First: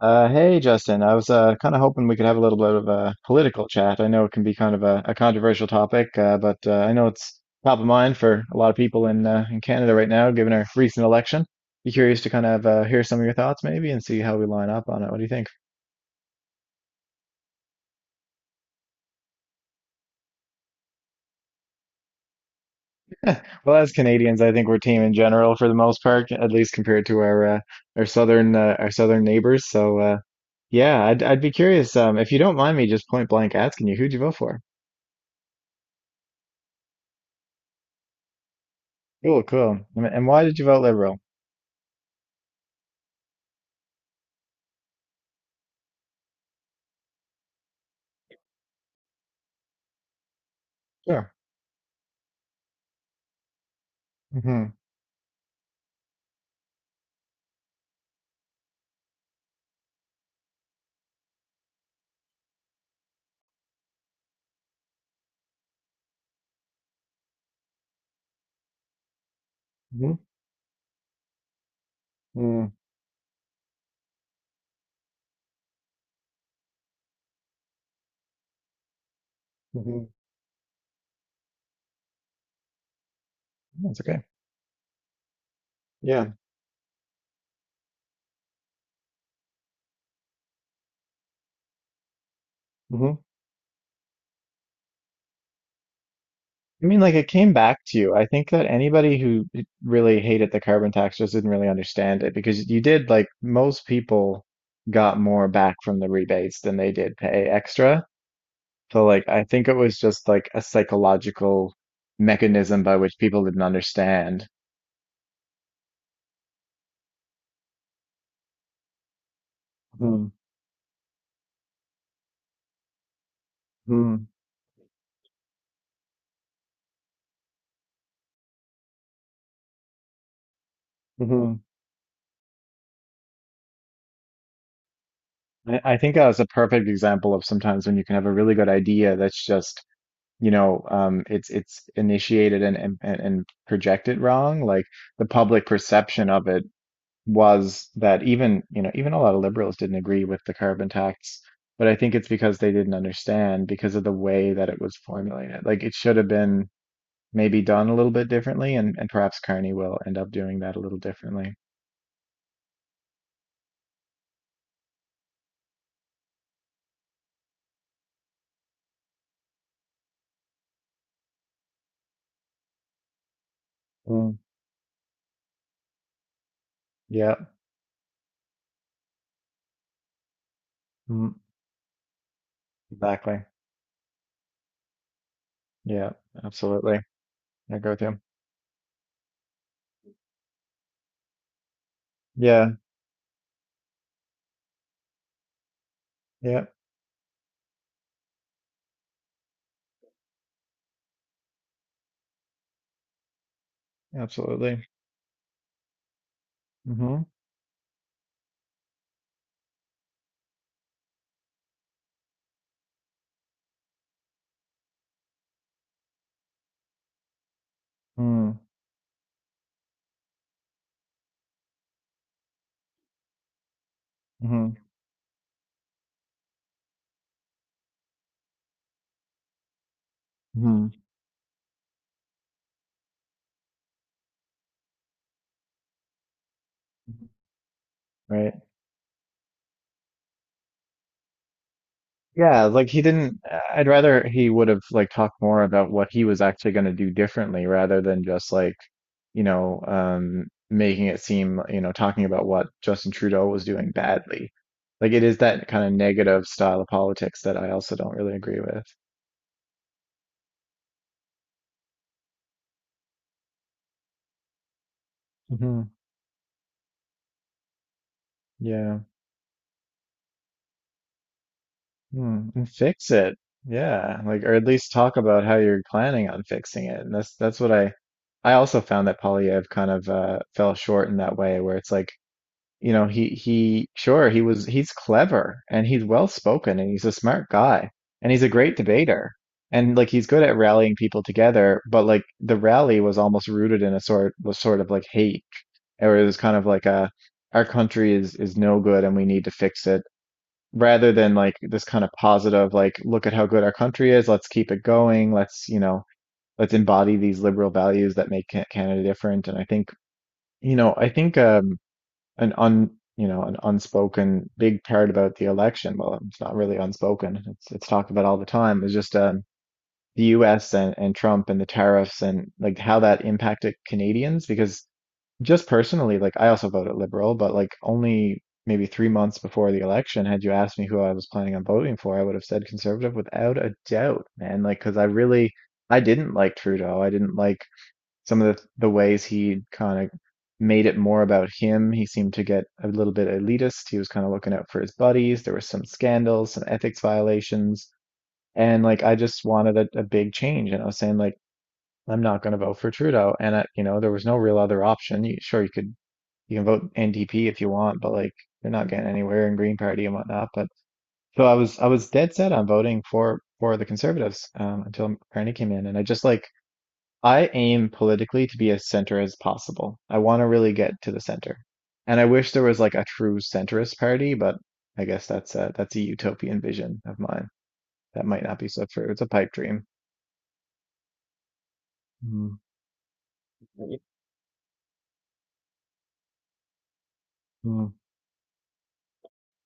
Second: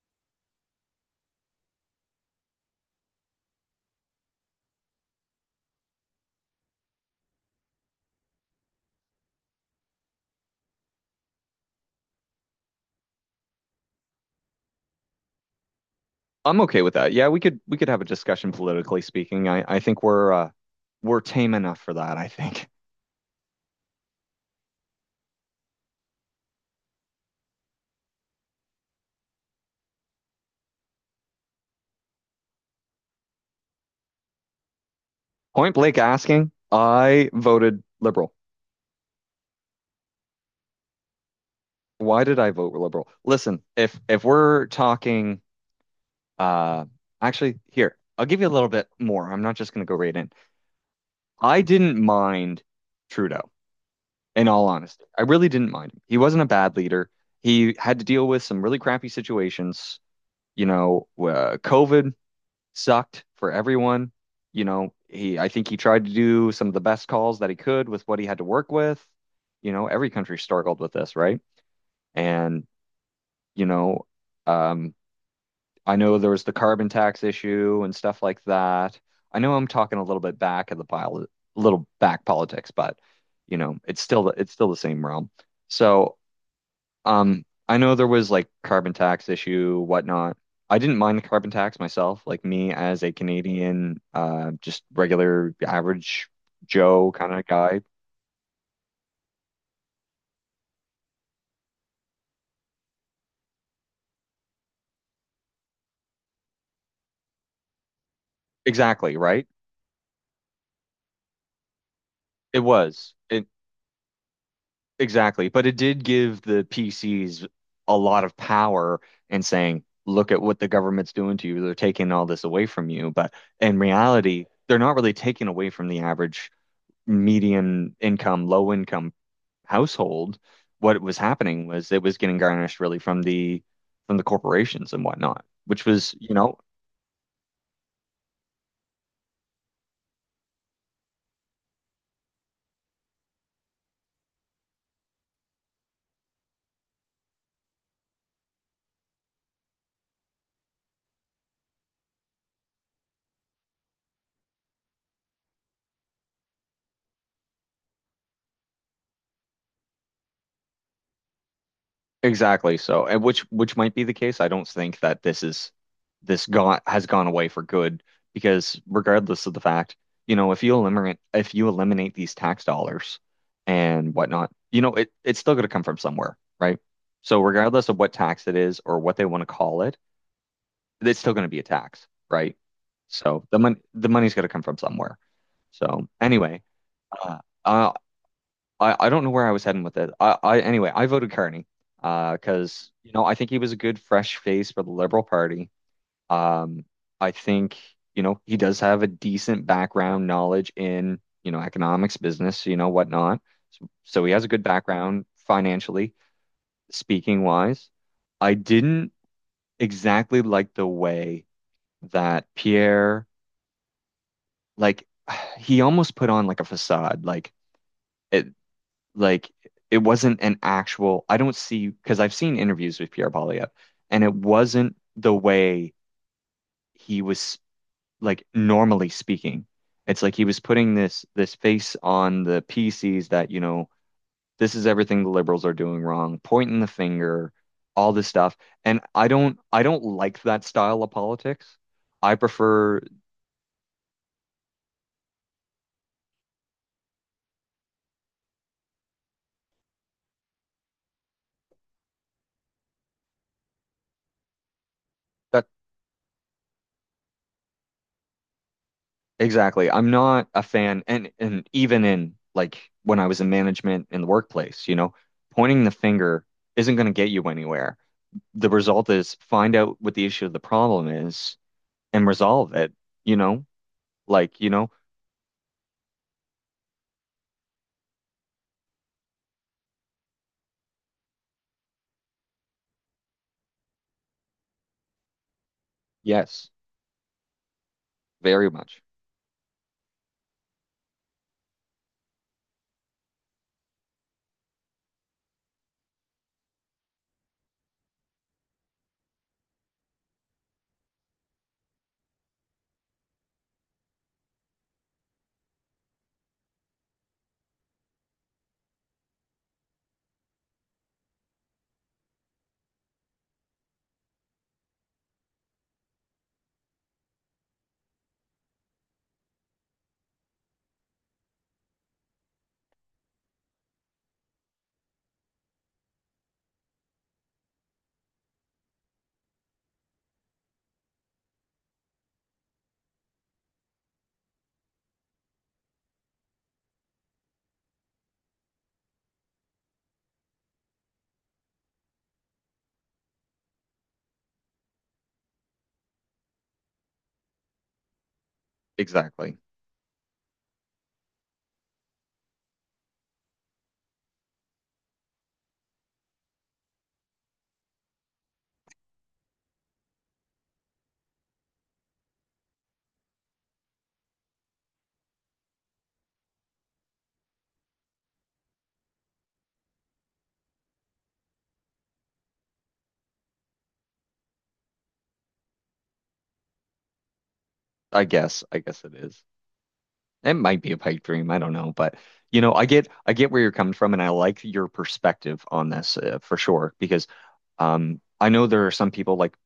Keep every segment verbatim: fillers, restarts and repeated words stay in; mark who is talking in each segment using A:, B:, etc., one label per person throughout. A: Uh, hey, Justin. I was uh, kind of hoping we could have a little bit of a political chat. I know it can be kind of a, a controversial topic, uh, but uh, I know it's top of mind for a lot of people in uh, in Canada right now, given our recent election. Be curious to kind of uh, hear some of your thoughts, maybe, and see how we line up on it. What do you think?
B: I'm okay with that. Yeah, we could we could have a discussion politically speaking. I I think we're uh we're tame enough for that, I think.
A: Well, as Canadians, I think we're team in general for the most part, at least compared to our uh, our southern uh, our southern neighbors. So uh, yeah, I'd I'd be curious um, if you don't mind me just point blank asking you, who'd you vote for?
B: Point blank asking, I voted liberal.
A: Cool, cool. And and why did you vote Liberal?
B: Why did I vote liberal? Listen, if if we're talking uh actually here, I'll give you a little bit more. I'm not just going to go right in.
A: Sure.
B: I didn't mind Trudeau in all honesty. I really didn't mind him. He wasn't a bad leader. He had to deal with some really crappy situations, you know, uh, COVID sucked for everyone. You know, he I think he tried to do some of the best calls that he could with what he had to work with. You know, every
A: Mm-hmm.
B: country struggled with this, right? And, you know, um, I know there was the carbon tax issue and stuff like that. I know I'm talking a
A: Hmm.
B: little bit back of the pile, a little back politics, but you know,
A: That's
B: it's
A: okay.
B: still it's still the same realm. So
A: Yeah.
B: um, I know there was like carbon tax issue, whatnot. I didn't mind the carbon tax myself, like me as a
A: Hmm.
B: Canadian, uh, just regular average
A: I mean,
B: Joe
A: like it
B: kind of
A: came back
B: guy.
A: to you. I think that anybody who who really hated the carbon tax just didn't really understand it because you did, like most people got more back from the rebates than they did pay extra. So
B: Exactly,
A: like I
B: right?
A: think it was just like a psychological
B: It
A: mechanism by
B: was.
A: which people
B: It
A: didn't understand.
B: Exactly. But it did give the P Cs a lot of power in saying,
A: Mm-hmm.
B: look at what the government's doing to you. They're taking all this away from you. But in reality, they're not really taking away from the average median income, low income household. What was
A: Hmm.
B: happening was it was getting garnished really from the from the corporations and whatnot,
A: I,
B: which
A: I think
B: was,
A: that
B: you
A: was a
B: know,
A: perfect example of sometimes when you can have a really good idea that's just you know um, it's it's initiated and, and and projected wrong. Like the public perception of it was that, even you know, even a lot of liberals didn't agree with the carbon tax, but I think it's because they didn't understand because of the way that it was formulated. Like it should have been maybe done a little bit differently, and and perhaps Carney will end up doing that a little differently.
B: exactly. So, and which which might be the case. I don't think that this is this gone has gone away for good because regardless of the fact, you know, if you eliminate if you eliminate these tax dollars and
A: Mm,
B: whatnot, you know, it it's still going to come from somewhere, right?
A: yeah,
B: So regardless of what tax it is or what they want to call it, it's
A: mm,
B: still going to be a tax, right?
A: exactly.
B: So the money the money's got to come from somewhere. So
A: Yeah,
B: anyway,
A: absolutely.
B: uh,
A: I agree
B: uh,
A: with you.
B: I I don't know where I was heading with it. I, I anyway I voted Carney uh
A: Yeah,
B: because you know I think he was a good fresh face for the Liberal Party.
A: yeah,
B: Um, I think you know he does have a decent background knowledge in you know economics, business, you know whatnot. So, so he has a good
A: absolutely.
B: background financially
A: Mm-hmm.
B: speaking wise. I didn't exactly like the way that Pierre, like he almost put on like a facade, like it
A: Mm-hmm.
B: like it wasn't an actual, I don't see because I've seen interviews with Pierre Polyev and it wasn't the way he was like normally speaking. It's like he was
A: Mm-hmm.
B: putting this this face on the P Cs that you know this is everything the liberals are doing wrong, pointing the finger, all this
A: Right.
B: stuff. And I don't I don't like that style of politics. I
A: Yeah, like he
B: prefer.
A: didn't, I'd rather he would have like talked more about what he was actually going to do differently rather than just like, you know, um, making it seem, you know, talking about what Justin Trudeau was doing badly. Like it is that kind of negative style of politics that I also don't really agree with.
B: Exactly. I'm not a fan, and and even in, like, when I was in management in the workplace, you know,
A: Hmm.
B: pointing the finger isn't going to get you anywhere. The
A: Yeah.
B: result is find out what the issue of the problem is and
A: Hmm. And
B: resolve it,
A: fix it.
B: you know?
A: Yeah. Like, or
B: Like,
A: at
B: you know,
A: least talk about how you're planning on fixing it. And that's, that's what I, I also found that Polyev kind of uh, fell short in that way, where it's like, you know he he sure he was, he's clever and he's well
B: yes,
A: spoken and he's a smart guy and he's a
B: very
A: great
B: much.
A: debater, and like he's good at rallying people together, but like the rally was almost rooted in a sort, was sort of like hate, or it was kind of like a, our country is is no good and we need to fix it, rather than like this kind of positive, like look at how good our country is, let's keep it going, let's you know let's embody these liberal values that make Ca- Canada different. And I think you know I think um an un you know an unspoken big part about the election. Well, it's not really unspoken. It's it's talked about all the time. It's just um, the U S and and Trump and the tariffs and like how that impacted Canadians. Because just personally, like I also voted Liberal, but like only maybe three months before the election, had you asked me who I was planning on voting for, I would have said Conservative without a doubt, man. Like because I really, I didn't like Trudeau. I didn't like some of the, the ways he kind of made it more about him. He seemed to get a little bit elitist. He was kind of looking out for his buddies. There were some scandals, some ethics violations. And like, I just
B: Exactly.
A: wanted a, a big change. And I was saying, like, I'm not going to vote for Trudeau. And I, you know, there was no real other option. You, sure, you could, you can vote N D P if you want, but like, you're not getting anywhere in Green Party and whatnot. But so I was, I was dead set on voting for, for the Conservatives um, until Carney came in. And I just like, I aim politically to be as center as possible. I want to really get to the center. And I wish there was like a true centrist party, but I guess that's a, that's a utopian vision of mine. That
B: I
A: might not
B: guess,
A: be
B: I
A: so
B: guess
A: true.
B: it
A: It's a
B: is.
A: pipe dream.
B: It might be a pipe dream, I don't know, but
A: Mm.
B: you know, I get I get where you're coming
A: Right.
B: from, and I like your perspective on this, uh, for sure. Because
A: Mm,
B: um I know there are some people, like,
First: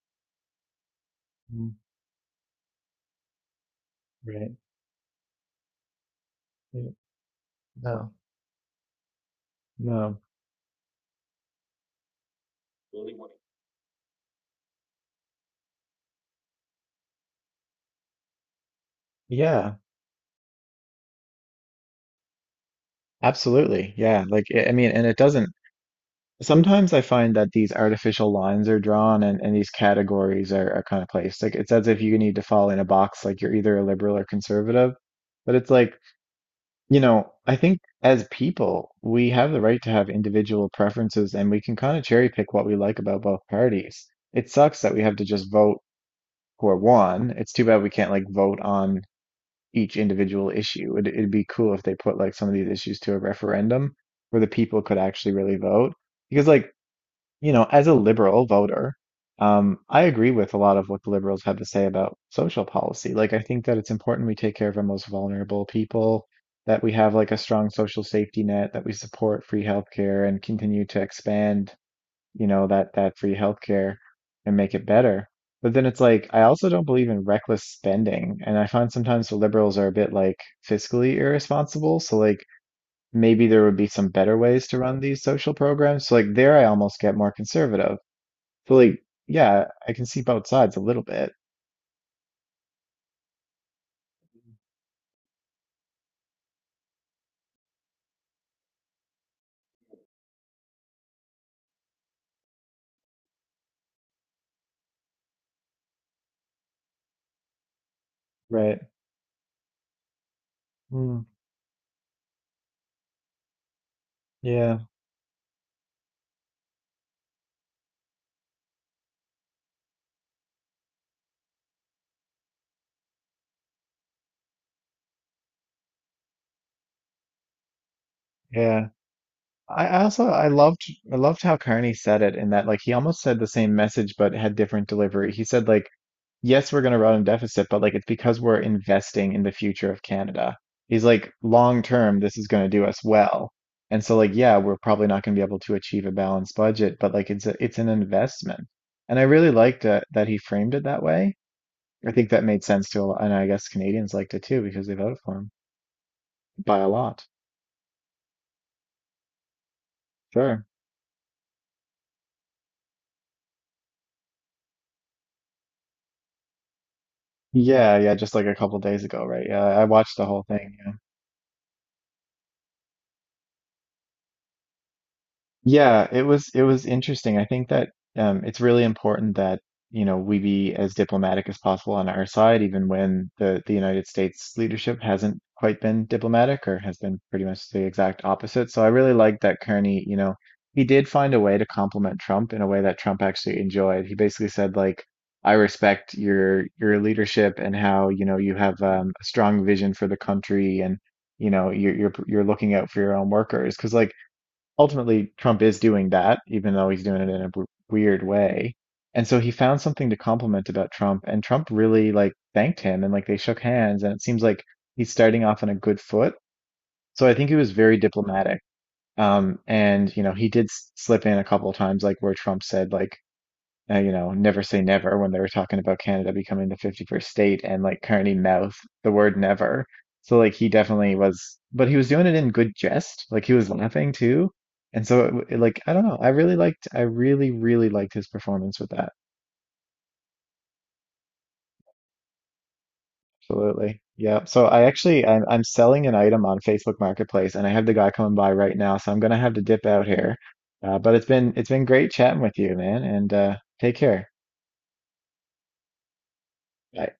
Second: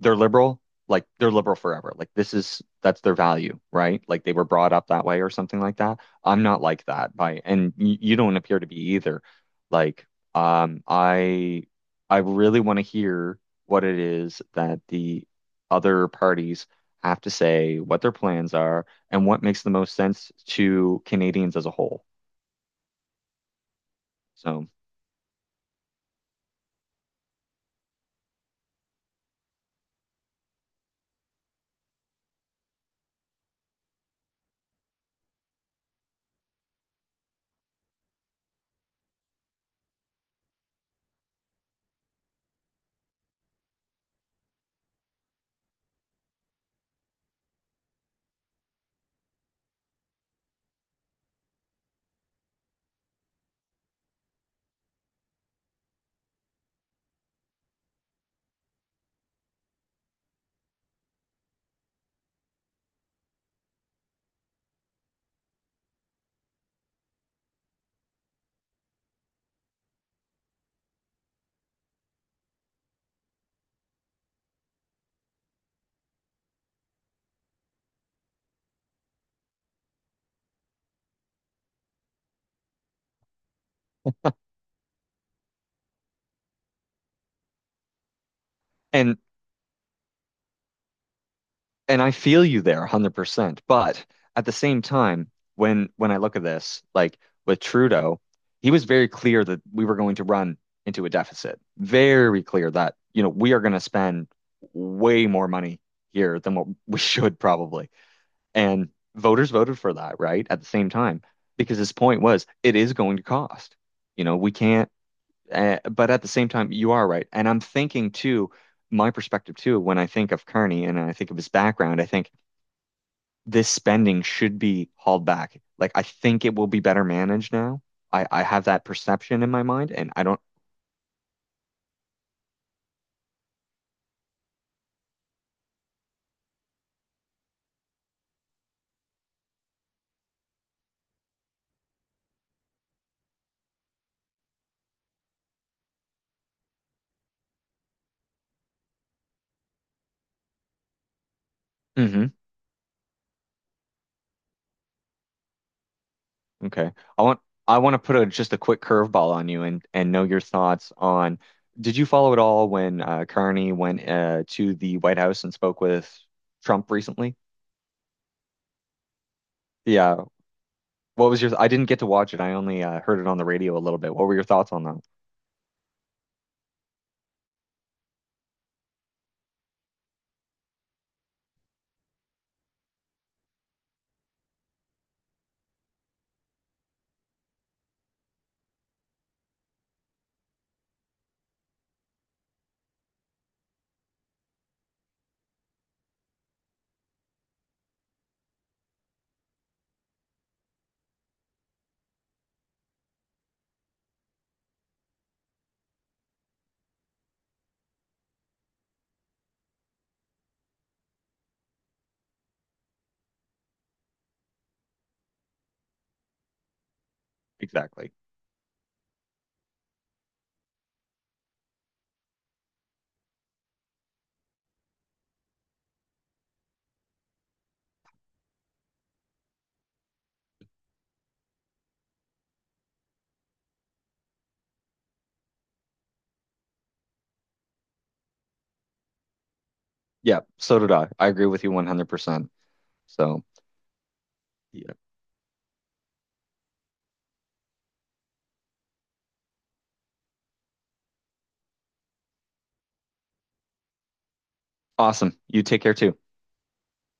B: they're liberal, like they're liberal
A: mm,
B: forever. Like this is, that's their value, right? Like they were
A: right.
B: brought up that way or something like that. I'm not like
A: Yeah,
B: that, by and y
A: no,
B: you don't appear to be either. Like,
A: no.
B: um I I really want to
A: Really wanting.
B: hear what it is that the other parties have to say, what their plans are, and what makes the
A: Yeah,
B: most sense to Canadians as a whole.
A: absolutely. Yeah. Like,
B: So,
A: I I mean, and it doesn't. Sometimes I find that these artificial lines are drawn, and, and these categories are, are kind of placed. Like it's as if you need to fall in a box, like you're either a liberal or conservative. But it's like, you know, I think as people, we have the right to have individual preferences and we can kind of cherry pick what we like about both parties. It sucks that we have to just vote for one. It's too bad we can't like vote on each individual issue. It, it'd be cool if they put like some of these issues to a referendum where the people could actually really vote. Because like you know, as a liberal voter, um, I agree with a lot of what the liberals have to say about social policy. Like, I think that it's important we take care of our most vulnerable people, that we have like a strong social safety net, that we support free healthcare and continue to expand, you know, that that free healthcare and make it better. But then it's like I also don't believe in reckless spending, and I find sometimes the liberals are a bit like fiscally irresponsible. So like maybe there would be some better ways to run these social programs. So like there I almost get more conservative. So like,
B: and
A: yeah, I can see both sides a little bit,
B: and I feel you there one hundred percent. But at the same time, when when I look at this, like with Trudeau, he was very clear that we were going to run into a deficit. Very clear that, you know, we are going to spend way more money here than what we should probably.
A: right?
B: And voters voted for that, right? At the same time,
A: Mm,
B: because his point was it is going to cost. You know, we
A: yeah,
B: can't, uh, but at the same time, you are right. And I'm thinking too, my perspective too, when I think of Carney and I think of his background, I think this spending should be hauled back. Like I think it will be better managed now. I I have that
A: yeah.
B: perception in my
A: I
B: mind,
A: I
B: and I
A: also
B: don't.
A: I loved, I loved how Carney said it, in that like he almost said the same message but had different delivery. He said like, yes, we're going to run a deficit, but like it's because we're investing in the future of Canada. He's like, long term, this is going to do us well. And so like, yeah, we're probably not going to be able to achieve a balanced budget, but like it's a, it's an investment. And I really liked that that he framed it that way. I think
B: Hmm.
A: that made sense to a lot, and I guess Canadians liked it too because they voted for him by a
B: Okay. I
A: lot.
B: want I want to put a just a quick curveball on you and and know your
A: Sure.
B: thoughts on. Did you follow it all when uh, Carney went uh, to the White House and spoke with Trump recently?
A: Yeah, yeah, just like a couple days ago, right? Yeah, I watched
B: Yeah.
A: the whole thing. Yeah.
B: What was your? I didn't get to watch it. I only uh, heard it on the radio a little bit. What were your thoughts on that?
A: Yeah, it was it was interesting. I think that um, it's really important that you know we be as diplomatic as possible on our side, even when the the United States leadership hasn't quite been diplomatic or has been pretty much the exact opposite. So I really like that Kearney, you know, he did find a way to compliment Trump in a way that Trump actually enjoyed. He basically said like, "I respect your your leadership and how you know you have um, a strong vision for the country, and you know you're you're you're looking out for your own workers." Because like ultimately Trump is doing that, even though he's doing it in a w weird way. And so he found something to compliment about Trump, and Trump really like thanked him and like they shook hands, and it seems like he's starting off on a good foot. So I think he was very
B: Exactly.
A: diplomatic. Um, and you know, he did s- slip in a couple of times, like where Trump said, like, uh, you know, never say never, when they were talking about Canada becoming the fifty-first state, and like Carney mouth the word never. So like he definitely was, but he was doing it in good jest. Like he was laughing too. And so it, w- it, like I don't know, I really liked, I really really liked his performance with that.
B: Yeah. So did I. I agree with you one hundred percent. So,
A: Absolutely. Yeah. So I
B: yeah.
A: actually I'm I'm selling an item on Facebook Marketplace and I have the guy coming by right now, so I'm gonna have to dip out here. Uh, but it's been it's been great chatting with you, man, and uh take care.
B: Awesome. You take care too.
A: Bye.